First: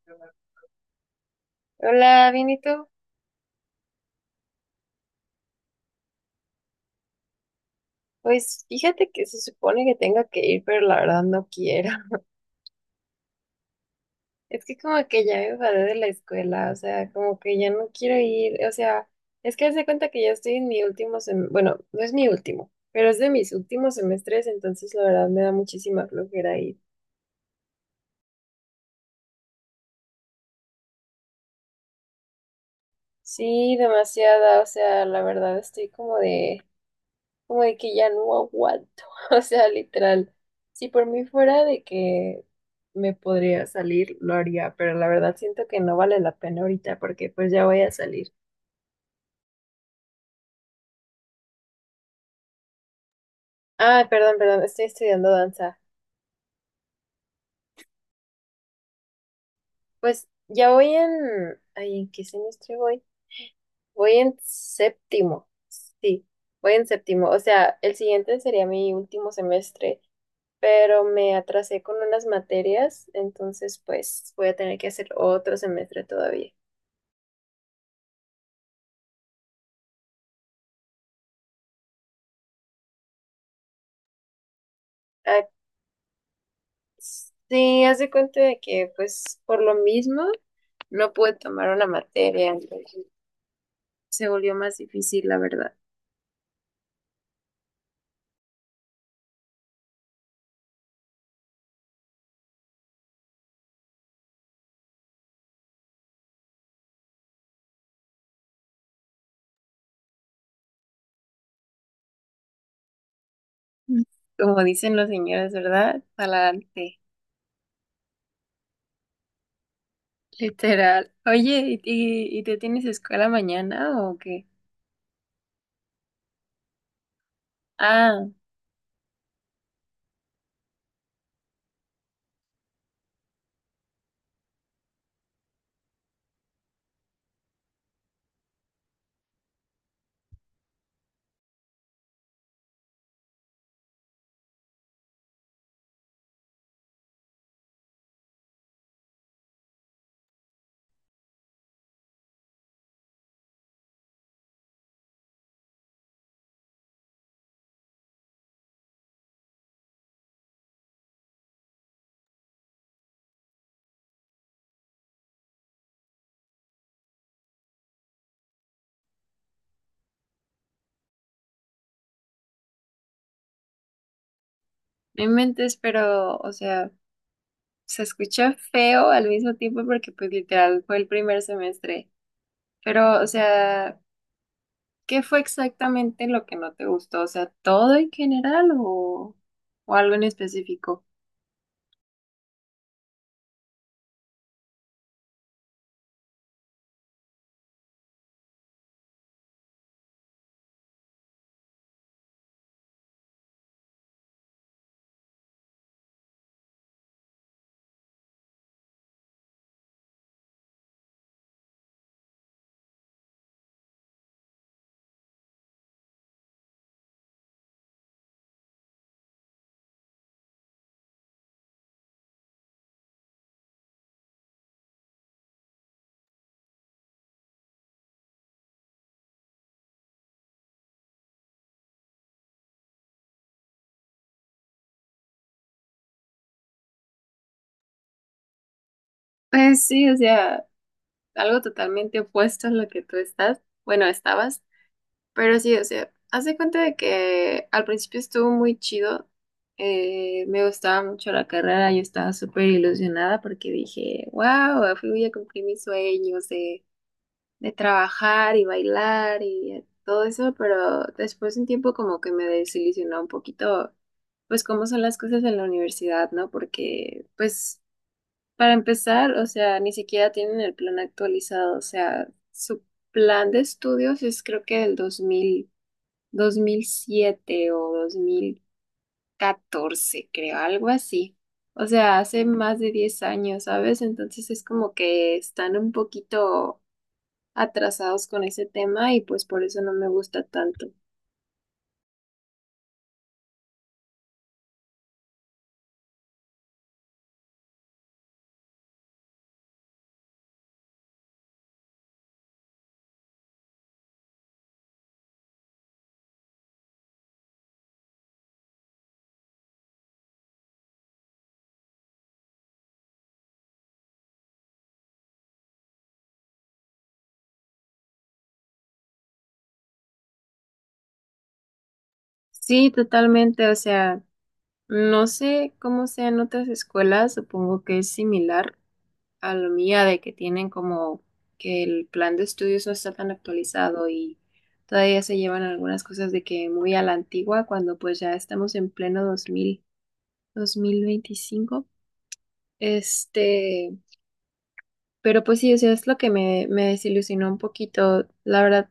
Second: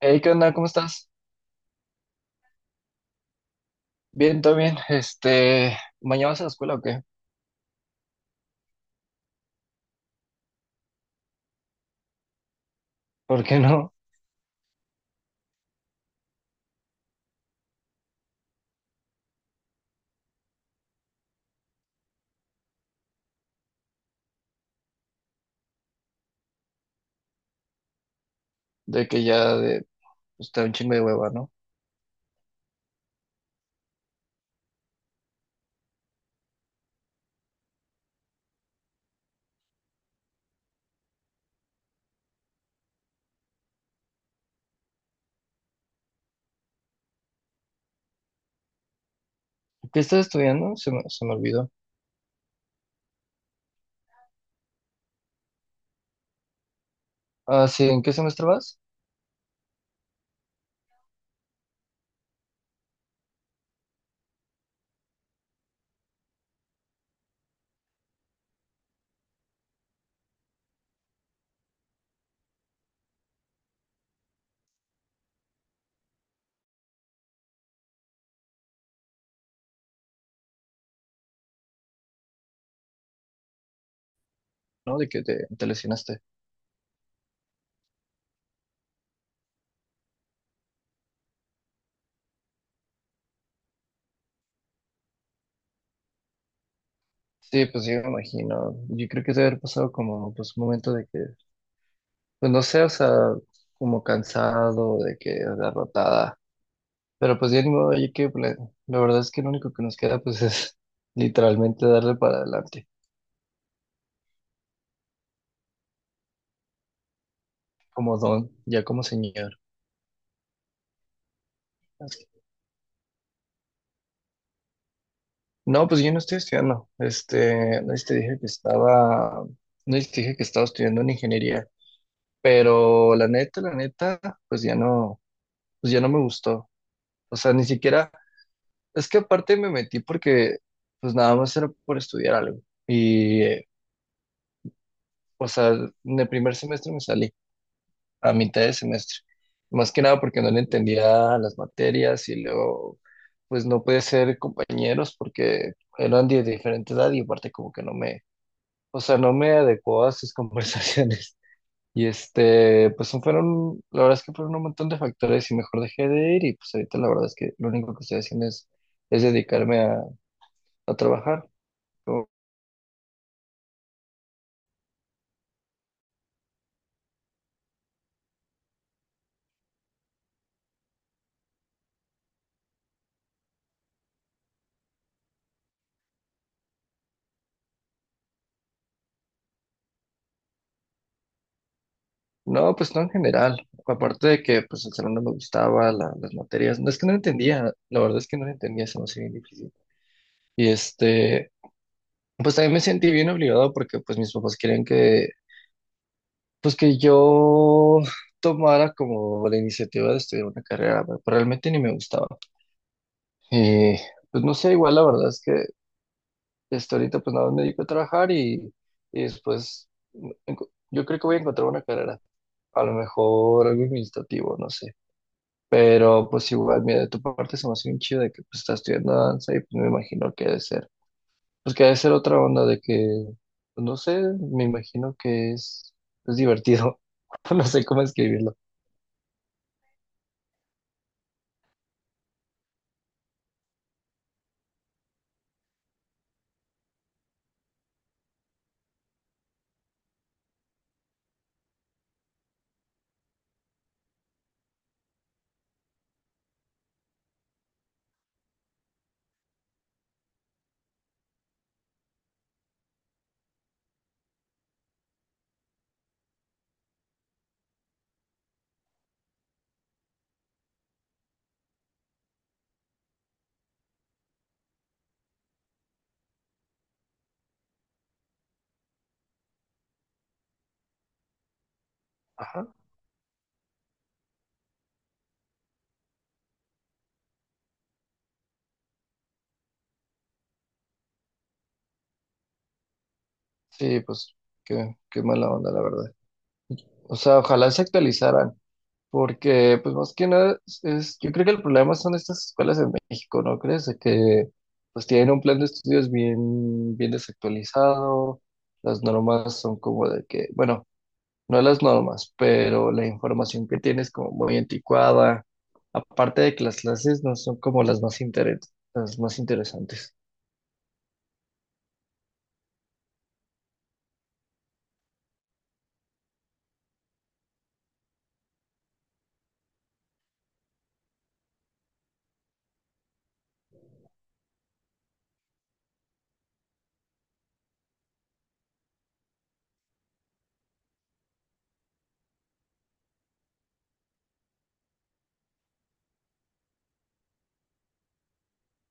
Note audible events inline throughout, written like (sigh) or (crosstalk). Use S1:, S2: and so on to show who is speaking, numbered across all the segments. S1: Hey, ¿qué onda? ¿Cómo estás?
S2: Hola, bien, ¿y tú?
S1: Bien, todo bien. ¿Mañana vas a la escuela o qué?
S2: Pues fíjate que se supone que tenga que ir, pero la verdad no quiero. (laughs)
S1: (laughs) ¿Por qué no?
S2: Es que como que ya me enfadé de la escuela, o sea, como que ya no quiero ir, o sea, es que haz de cuenta que ya estoy en mi último semestre, bueno, no es mi último, pero es de mis últimos semestres, entonces la verdad me da muchísima flojera ir.
S1: De que ya de, está un chingo de hueva, ¿no?
S2: Sí, demasiada, o sea, la verdad estoy como de que ya no aguanto. (laughs) O sea, literal, si por mí fuera de que me podría salir, lo haría, pero la verdad siento que no vale la pena ahorita porque pues ya voy a salir.
S1: ¿Qué estás estudiando? Se me olvidó.
S2: Ah, perdón, perdón, estoy estudiando danza.
S1: Ah, sí, ¿en qué semestre vas?
S2: Pues ya voy en, ay, ¿en qué semestre voy? Voy en séptimo. Sí, voy en séptimo. O sea, el siguiente sería mi último semestre, pero me atrasé con unas materias, entonces pues voy a tener que hacer otro semestre todavía.
S1: ¿No?
S2: Ah.
S1: Te lesionaste.
S2: Sí, haz de cuenta de que, pues, por lo mismo, no pude tomar una materia, entonces se volvió más difícil, la verdad.
S1: Sí, pues sí, me imagino. Yo creo que debe haber pasado como, pues, un momento de que, pues, no sé, o sea, como cansado, de que derrotada. Pero pues ya ni modo, la verdad es que lo único que nos queda, pues, (laughs) es literalmente darle para adelante,
S2: Mm. Como dicen los señores, ¿verdad? Adelante,
S1: como don, ya como señor.
S2: literal. Oye, ¿y tú tienes escuela mañana o qué?
S1: No, pues yo no estoy estudiando.
S2: Ah,
S1: No sé si te dije que estaba estudiando en ingeniería, pero la neta, pues ya no, pues ya no me gustó. O sea, ni siquiera, es que aparte me metí porque pues nada más era por estudiar algo. Y, eh, o sea, en el primer semestre me salí, a mitad de semestre. Más que nada porque no le entendía las materias y luego pues no pude ser compañeros porque eran de diferente edad y aparte como que no me, o sea, no me adecuó a sus (laughs) conversaciones. Y pues fueron, la verdad es que fueron un montón de factores y mejor dejé de ir, y pues ahorita la verdad es que lo único que estoy haciendo es dedicarme a trabajar. Como...
S2: no inventes, pero, o sea, se escucha feo al mismo tiempo porque, pues, literal, fue el primer semestre. Pero, o sea, ¿qué fue exactamente lo que no te gustó? O sea, todo en general o algo en específico.
S1: No, pues no en general. Aparte de que pues el salón no me gustaba, las materias, no es que no entendía, la verdad es que no entendía, se me hacía bien difícil. Y pues también me sentí bien obligado porque pues mis papás querían que, pues que yo tomara como la iniciativa de estudiar una carrera, pero realmente ni me gustaba. Y pues no sé, igual la verdad es que hasta ahorita pues nada más me dedico a trabajar y después yo creo que voy a encontrar una carrera, a lo mejor algo administrativo, no sé. Pero pues igual, mira, de tu parte se me hace bien chido de que pues estás estudiando danza, y pues me imagino que debe ser, pues que debe ser otra onda de que, pues, no sé, me imagino que es divertido, (laughs) no sé cómo escribirlo.
S2: Pues sí, o sea, algo totalmente opuesto a lo que tú estás. Bueno, estabas, pero sí, o sea, haz de cuenta de que al principio estuvo muy chido. Me gustaba mucho la carrera, yo estaba súper ilusionada porque dije, wow, fui a cumplir mis sueños, de trabajar y bailar y todo eso, pero después de un tiempo como que me desilusionó un poquito, pues cómo son las cosas en la universidad, ¿no? Porque, pues, para empezar, o sea, ni siquiera tienen el plan actualizado, o sea, su plan de estudios es creo que del dos mil siete o 2014 creo, algo así. O sea, hace más de 10 años, ¿sabes? Entonces es como que están un poquito atrasados con ese tema y pues por eso no me gusta tanto.
S1: Sí, pues qué, qué mala onda, la verdad. O sea, ojalá se actualizaran, porque pues más que nada, es, yo creo que el problema son estas escuelas en México, ¿no crees? De que pues tienen un plan de estudios bien, bien desactualizado, las normas son como de que, bueno, no las normas, pero la información que tienes como muy anticuada, aparte de que las clases no son como las más las más interesantes.
S2: Sí, totalmente, o sea, no sé cómo sean otras escuelas, supongo que es similar a la mía de que tienen como que el plan de estudios no está tan actualizado y todavía se llevan algunas cosas de que muy a la antigua cuando pues ya estamos en pleno dos mil veinticinco. Este, pero pues sí, o sea, es lo que me desilusionó un poquito, la verdad,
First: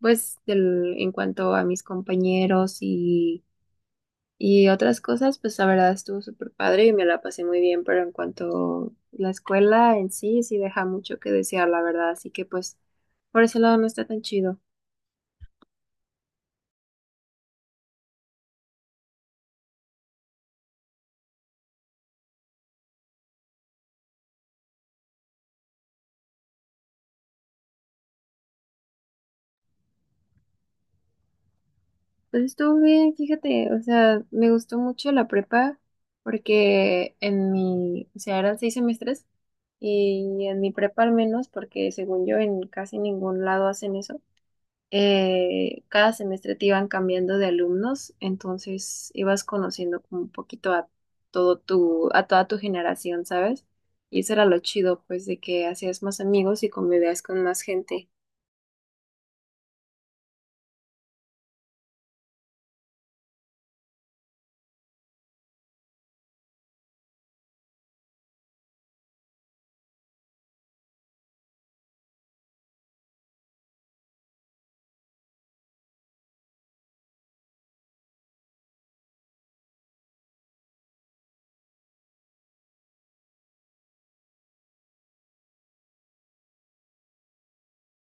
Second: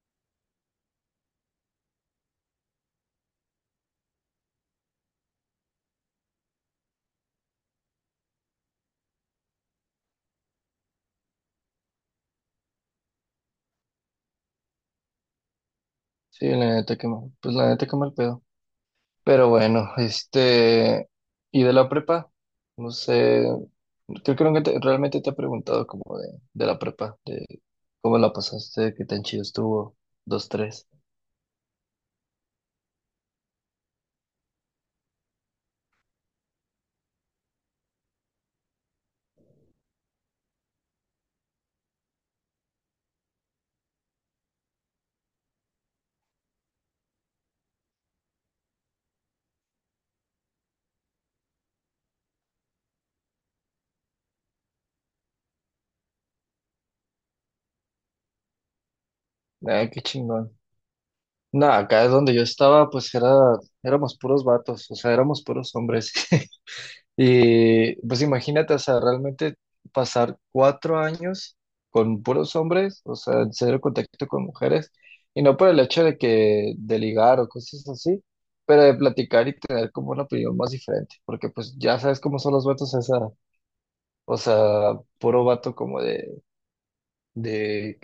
S2: pues en cuanto a mis compañeros y otras cosas, pues la verdad estuvo súper padre y me la pasé muy bien, pero en cuanto a la escuela en sí, sí deja mucho que desear, la verdad, así que pues por ese lado no está tan chido.
S1: Sí, la neta que mal, pues la neta que mal pedo. Pero bueno, y de la prepa, no sé, creo que nunca realmente te he preguntado como de la prepa, de cómo la pasaste, qué tan chido estuvo, dos, tres.
S2: Pues estuvo bien, fíjate, o sea, me gustó mucho la prepa porque o sea, eran 6 semestres. Y en mi prepa al menos, porque según yo en casi ningún lado hacen eso, cada semestre te iban cambiando de alumnos, entonces ibas conociendo como un poquito a a toda tu generación, ¿sabes? Y eso era lo chido, pues, de que hacías más amigos y convivías con más gente.
S1: Ah, qué chingón. Nada, acá es donde yo estaba, pues era, éramos puros vatos, o sea, éramos puros hombres. (laughs) Y pues imagínate, o sea, realmente pasar 4 años con puros hombres, o sea, en cero contacto con mujeres, y no por el hecho de que de ligar o cosas así, pero de platicar y tener como una opinión más diferente, porque pues ya sabes cómo son los vatos a esa edad. O sea, puro vato como de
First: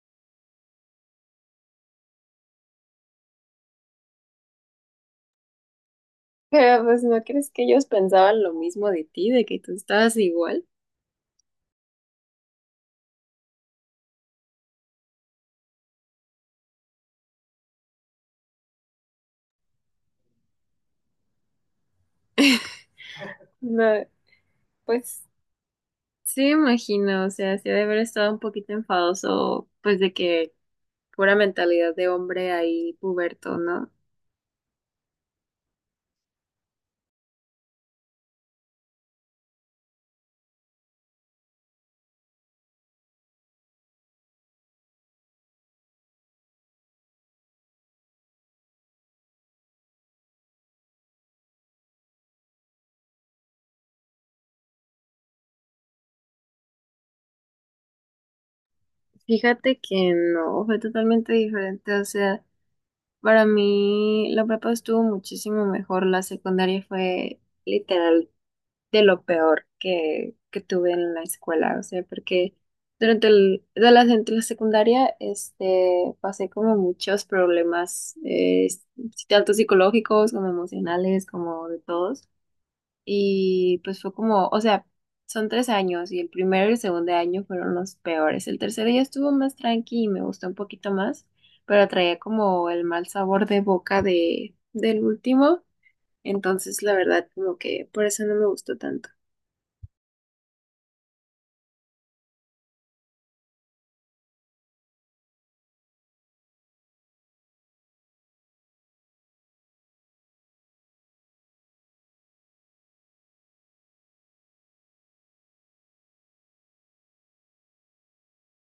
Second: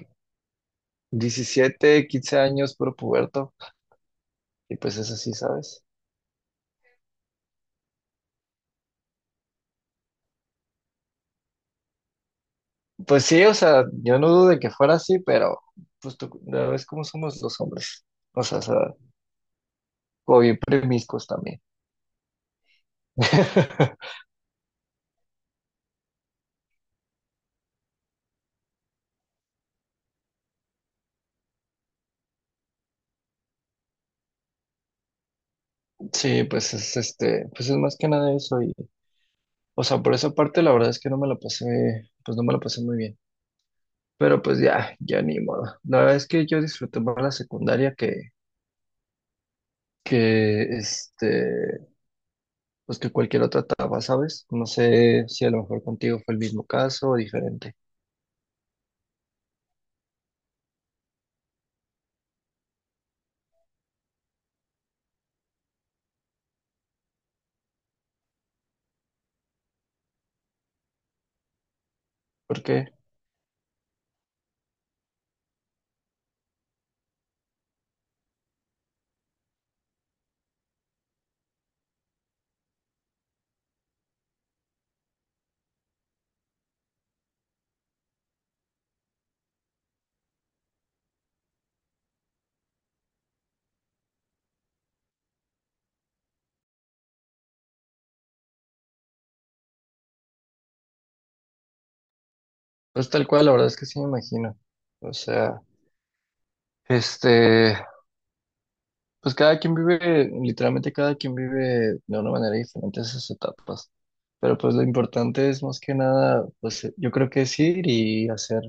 S1: 17 15 años, puro puberto, y pues es así, ¿sabes?
S2: (laughs) Pero pues no crees que ellos pensaban lo mismo de ti, de que tú estabas igual.
S1: Pues sí, o sea, yo no dudo de que fuera así, pero pues tú, ya ves cómo somos los hombres. O sea, o bien premiscos también.
S2: No,
S1: (laughs)
S2: pues sí me imagino, o sea, sí ha de haber estado un poquito enfadoso, pues de que pura mentalidad de hombre ahí puberto, ¿no?
S1: Sí, pues es pues es más que nada eso y, o sea, por esa parte la verdad es que no me la pasé, pues no me la pasé muy bien. Pero pues ya, ya ni modo. La verdad es que yo disfruté más la secundaria que, que este, pues que cualquier otra etapa, ¿sabes? No sé si a lo mejor contigo fue el mismo caso o diferente.
S2: Fíjate que no, fue totalmente diferente, o sea, para mí la prepa estuvo muchísimo mejor, la secundaria fue literal de lo peor que tuve en la escuela, o sea, porque
S1: Porque,
S2: durante la secundaria, pasé como muchos problemas, tanto psicológicos como emocionales, como de todos. Y pues fue como, o sea, son 3 años y el primero y el segundo año fueron los peores. El tercero ya estuvo más tranqui y me gustó un poquito más, pero traía como el mal sabor de boca del último. Entonces, la verdad, como que por eso no me gustó tanto.
S1: pues tal cual, la verdad es que sí me imagino. O sea, este, Pues cada quien vive, literalmente cada quien vive de una manera diferente esas etapas. Pero pues lo importante es más que nada, pues yo creo que es ir y hacer,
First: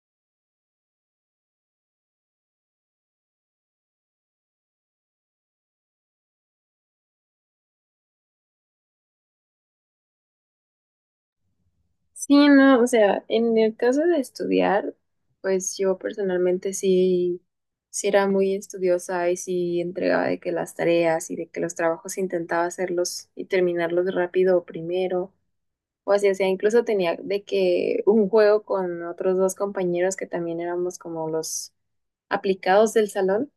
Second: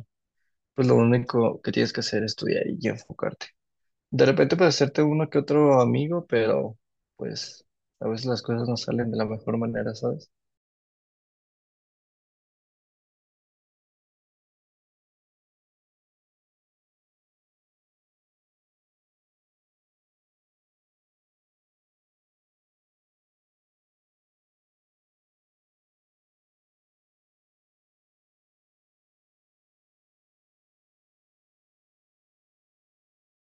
S1: pues lo único que tienes que hacer es estudiar y enfocarte. De repente puedes hacerte uno que otro amigo, pero pues a veces las cosas no salen de la mejor manera, ¿sabes?
S2: Sí, no, o sea, en el caso de estudiar, pues yo personalmente sí, sí era muy estudiosa y sí entregaba de que las tareas y de que los trabajos intentaba hacerlos y terminarlos rápido primero. O así, o sea, incluso tenía de que un juego con otros dos compañeros que también éramos como los aplicados del salón,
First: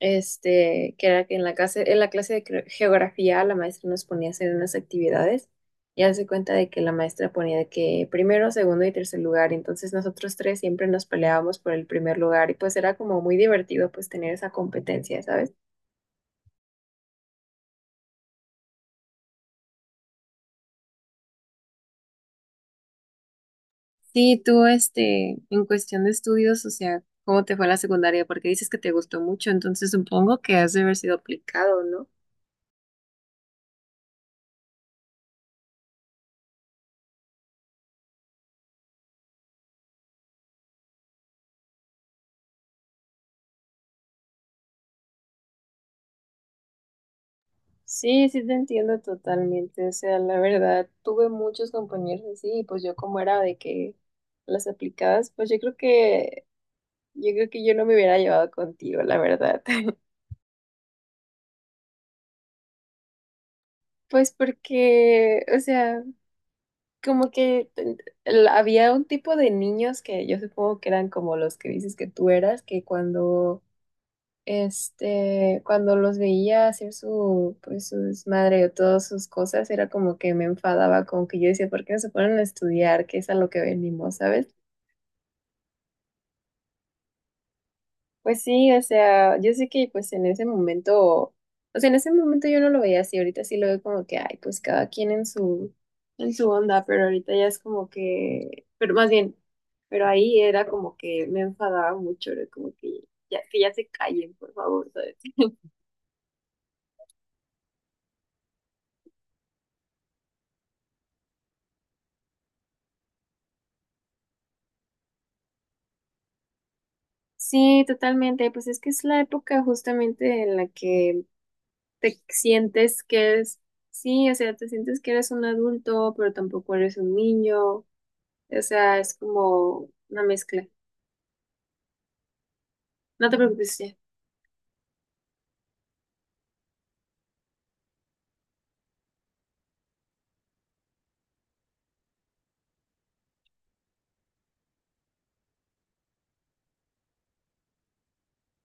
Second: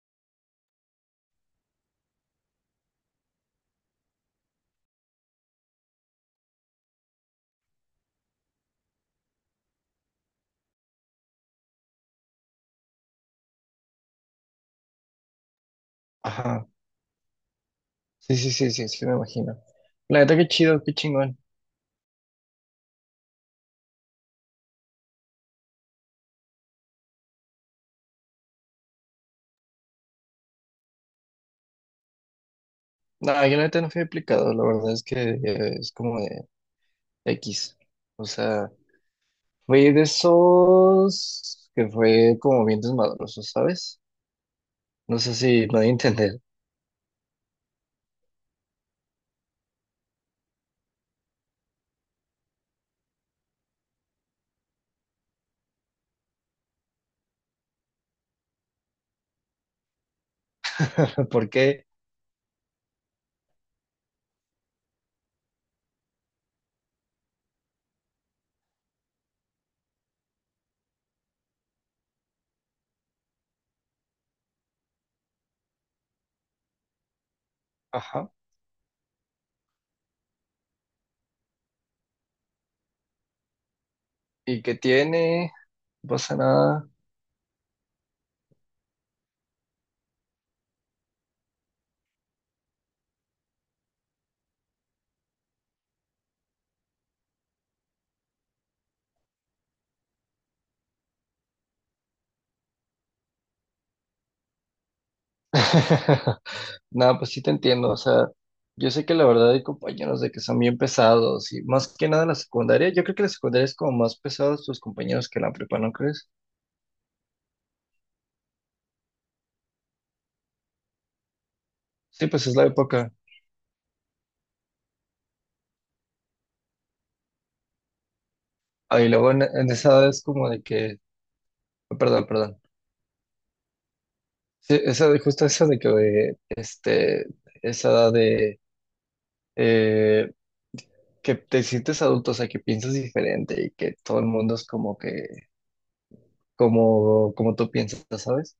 S2: que era que en la clase de geografía la maestra nos ponía a hacer unas actividades y hace cuenta de que la maestra ponía de que primero, segundo y tercer lugar, entonces nosotros tres siempre nos peleábamos por el primer lugar y pues era como muy divertido pues tener esa competencia, ¿sabes?
S1: Ajá. Sí, sí, sí, sí, sí, me imagino. La neta, qué chido, qué chingón.
S2: Sí, tú, en cuestión de estudios, o sea, ¿cómo te fue la secundaria? Porque dices que te gustó mucho, entonces supongo que has de haber sido aplicado, ¿no?
S1: No, yo la neta no fui aplicado, la verdad es que es como de X. O sea... Fue de esos que fue como bien desmadroso, ¿sabes? No sé si me voy a entender.
S2: Sí, sí te entiendo totalmente. O sea, la verdad, tuve muchos compañeros así, y pues yo como era de que las aplicadas, pues yo creo que yo no me hubiera llevado contigo, la verdad. (laughs)
S1: (laughs) ¿Por qué?
S2: Pues porque, o sea, como que había un tipo de niños que yo supongo que eran como los que dices que tú eras, que cuando los veía hacer su, pues, su
S1: Ajá.
S2: desmadre o todas sus cosas, era como que me enfadaba, como que yo decía, ¿por qué no se ponen a estudiar? ¿Qué es a lo que venimos, sabes?
S1: ¿Y qué tiene? No pasa nada.
S2: Pues sí, o sea, yo sé que pues en ese momento, o sea, en ese momento yo no lo veía así, ahorita sí lo veo como que, ay, pues cada quien en su onda, pero ahorita ya es como que, pero más bien, pero ahí era como que me enfadaba mucho, era como que ya se callen, por favor, ¿sabes?
S1: (laughs) Nada, pues sí te entiendo. O sea, yo sé que la verdad hay compañeros de que son bien pesados y más que nada la secundaria. Yo creo que la secundaria es como más pesados tus compañeros que la prepa, ¿no crees?
S2: Sí, totalmente. Pues es que es la época justamente en la que te
S1: Sí, pues es la
S2: sientes
S1: época.
S2: que eres, sí, o sea, te sientes que eres un adulto, pero tampoco eres un niño. O sea,
S1: Ah, y
S2: es
S1: luego en
S2: como
S1: esa edad
S2: una
S1: es como de
S2: mezcla.
S1: que, perdón, perdón.
S2: No te preocupes, ya.
S1: Sí, esa, justo eso de que, eh, este, esa edad de, eh, que te sientes adulto, o sea, que piensas diferente y que todo el mundo es como que, como, como tú piensas, ¿sabes?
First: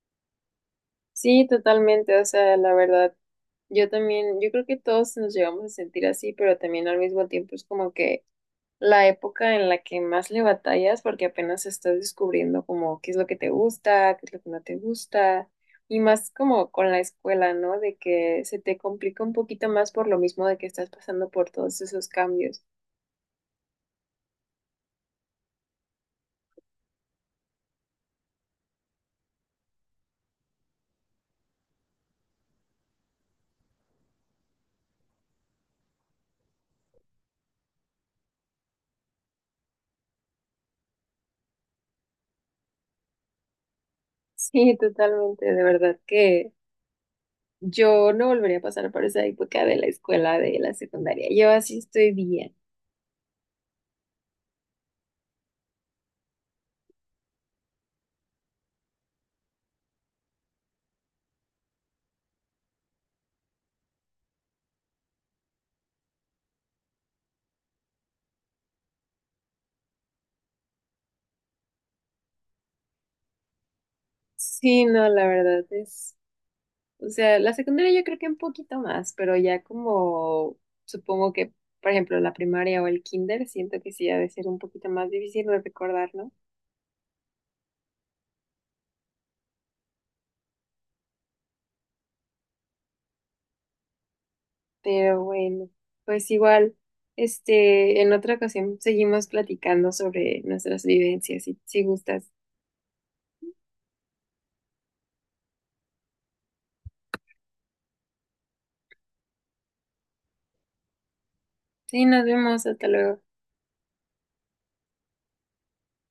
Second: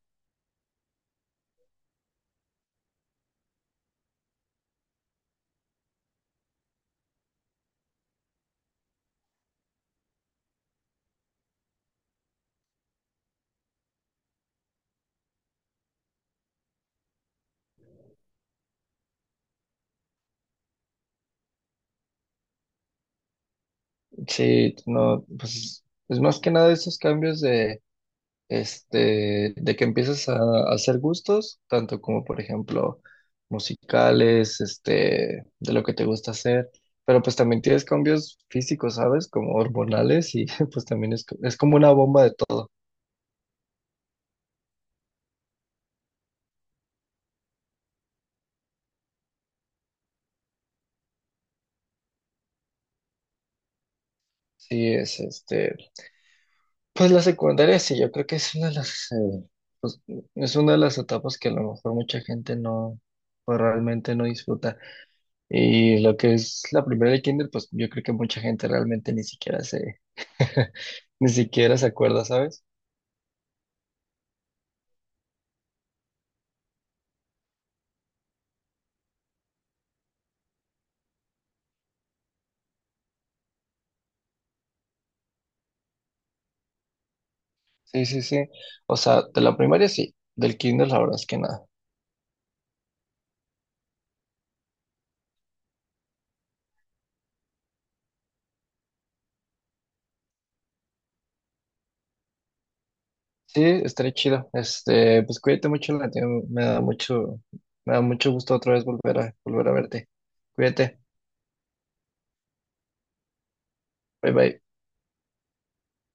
S2: Sí, totalmente. O sea, la verdad, yo también, yo creo que todos nos llegamos a sentir así, pero también al mismo tiempo es como que la época en la que más le batallas porque apenas estás descubriendo como qué es lo que te gusta, qué es lo que no te gusta y más como con la escuela, ¿no? De que se te complica un poquito más por lo mismo de que estás pasando por todos esos cambios. (laughs)
S1: Sí, no, pues es más que nada esos cambios de, de que empiezas a hacer gustos, tanto como, por ejemplo, musicales, de lo que te gusta hacer. Pero pues también tienes cambios físicos, ¿sabes? Como hormonales. Y (laughs) pues también es, es como una bomba de todo.
S2: Sí, totalmente, de verdad que yo no volvería a pasar por esa época de la escuela, de la secundaria. Yo así estoy bien.
S1: Sí, es Pues la secundaria sí, yo creo que es una de las, pues, es una de las etapas que a lo mejor mucha gente no, pues, realmente no disfruta. Y lo que es la primera de kinder, pues yo creo que mucha gente realmente ni siquiera se, (laughs) ni siquiera se acuerda, ¿sabes?
S2: Sí, no, la verdad es o sea, la secundaria yo creo que un poquito más, pero ya como supongo que, por ejemplo, la primaria o el kinder, siento que sí ha de ser un poquito más difícil de recordar, ¿no?
S1: Sí, sí, sí. O sea, de la primaria sí, del kinder la verdad es que nada.
S2: Pero bueno, pues igual, en otra ocasión seguimos platicando sobre nuestras vivencias, si gustas.
S1: Sí, estaré chido. Pues cuídate mucho, Latino. Me da mucho gusto otra vez volver a, volver a verte. Cuídate.
S2: Sí, nos vemos, hasta luego.
S1: Bye bye.